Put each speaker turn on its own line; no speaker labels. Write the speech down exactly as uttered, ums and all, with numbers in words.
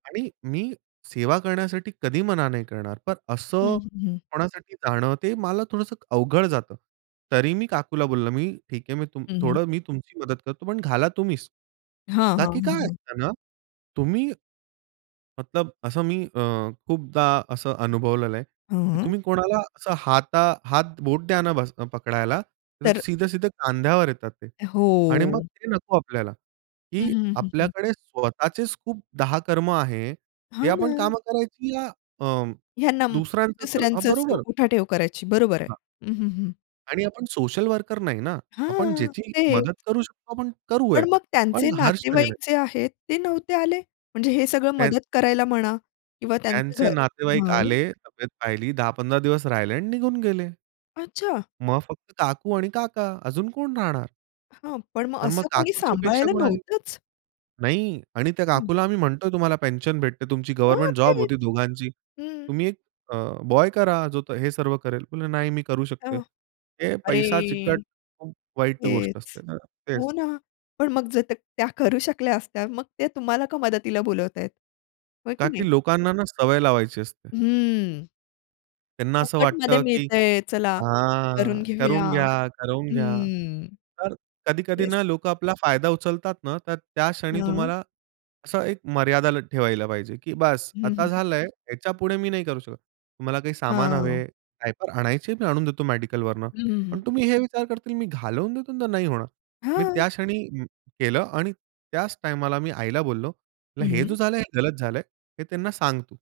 आणि मी सेवा करण्यासाठी कधी मना नाही करणार. पण
हं,
असं
हं, हं.
कोणासाठी जाणं ते मला थोडंसं क अवघड जातं. तरी मी काकूला बोललं मी ठीक आहे मी तुम
हं,
थोडं
हं.
मी तुमची मदत करतो, पण घाला तुम्हीच.
हां,
का
हां,
की
हां,
काय
हां.
असतं ना, तुम्ही ...मतलब असं मी अ, खूपदा असं अनुभवलेलं आहे की
हं.
तुम्ही कोणाला असं हाता हात बोट द्या ना बस पकडायला तर
तर
सीधे-सीधे खांद्यावर येतात ते. आणि मग
हो.
ते नको आपल्याला.
हं,
की
हं, हं, हं.
आपल्याकडे स्वतःचेच खूप दहा कर्म आहे हे
हां
आपण
ना.
काम करायची या अं,
ह्यानं
दुसऱ्यांचं कर हां,
दुसऱ्यांच
बरोबर.
उठाठेव करायची. बरोबर आहे.
हां.
हं, हं, हं.
आणि आपण सोशल वर्कर नाही ना. आपण
हां.
ज्याची मदत
तेच.
करू शकतो आपण करू आहे
पण मग त्यांचे
पण हर क्षणी नाही.
नातेवाईक जे आहेत, ते नव्हते आले? म्हणजे हे सगळं
त्यां
मदत करायला म्हणा? किंवा त्यांचं घर
त्यांचे नातेवाईक
हं.
आले, तब्येत पाहिली, दहा पंधरा दिवस राहिले आणि निघून गेले.
अच्छा.
मग फक्त काकू आणि काका, अजून कोण राहणार?
हां. पण मग
तर मग
असं कोणी
काकूची अपेक्षा
सांभाळायला
कोणाची
नव्हतंच?
नाही आणि त्या
हं.
काकूला आम्ही म्हणतोय तुम्हाला पेन्शन भेटते तुमची
हां.
गव्हर्नमेंट जॉब
तेच.
होती दोघांची.
हं.
"तुम्ही एक अ, बॉय करा, जो तो हे सर्व करेल." म्हणलं "नाही मी करू
अ,
शकते." हे
अरे!
पैसा चिकट खूप वाईट गोष्ट
हेच.
असते ना? तेच.
हो ना. पण मग जर त्या त्या करू शकल्या असत्या, मग त्या तुम्हाला का मदतीला बोलावतायेत? हो की
का की
नाही?
लोकांना ना सवय लावायची असते.
हम्म.
त्यांना असं
फुकटमध्ये
वाटतं की
मिळतंय. चला
हां,
करून घेऊया.
करवून घ्या, करवून घ्या.
हम्म.
तर कधी-कधी
येस.
ना लोक आपला फायदा उचलतात ना, तर त्या क्षणी
हं.
तुम्हाला असं एक मर्यादा ला ठेवायला पाहिजे. की बास
हं, हं,
आता
हं.
झालंय, ह्याच्यापुढे मी नाही करू शकत. तुम्हाला काही सामान
हां.
हवे, काहीतर आणायचे मी आणून देतो मेडिकलवरनं.
हं, हं,
पण
हं.
तुम्ही हे विचार करतील मी घालवून देतो तर नाही होणार. मी
हां.
त्या क्षणी म केलं आणि त्याच टाईमाला मी आईला बोललो, म्हटलं हे जो
हं.
झालंय हे गलत झालंय. हे त्यांना सांग तू.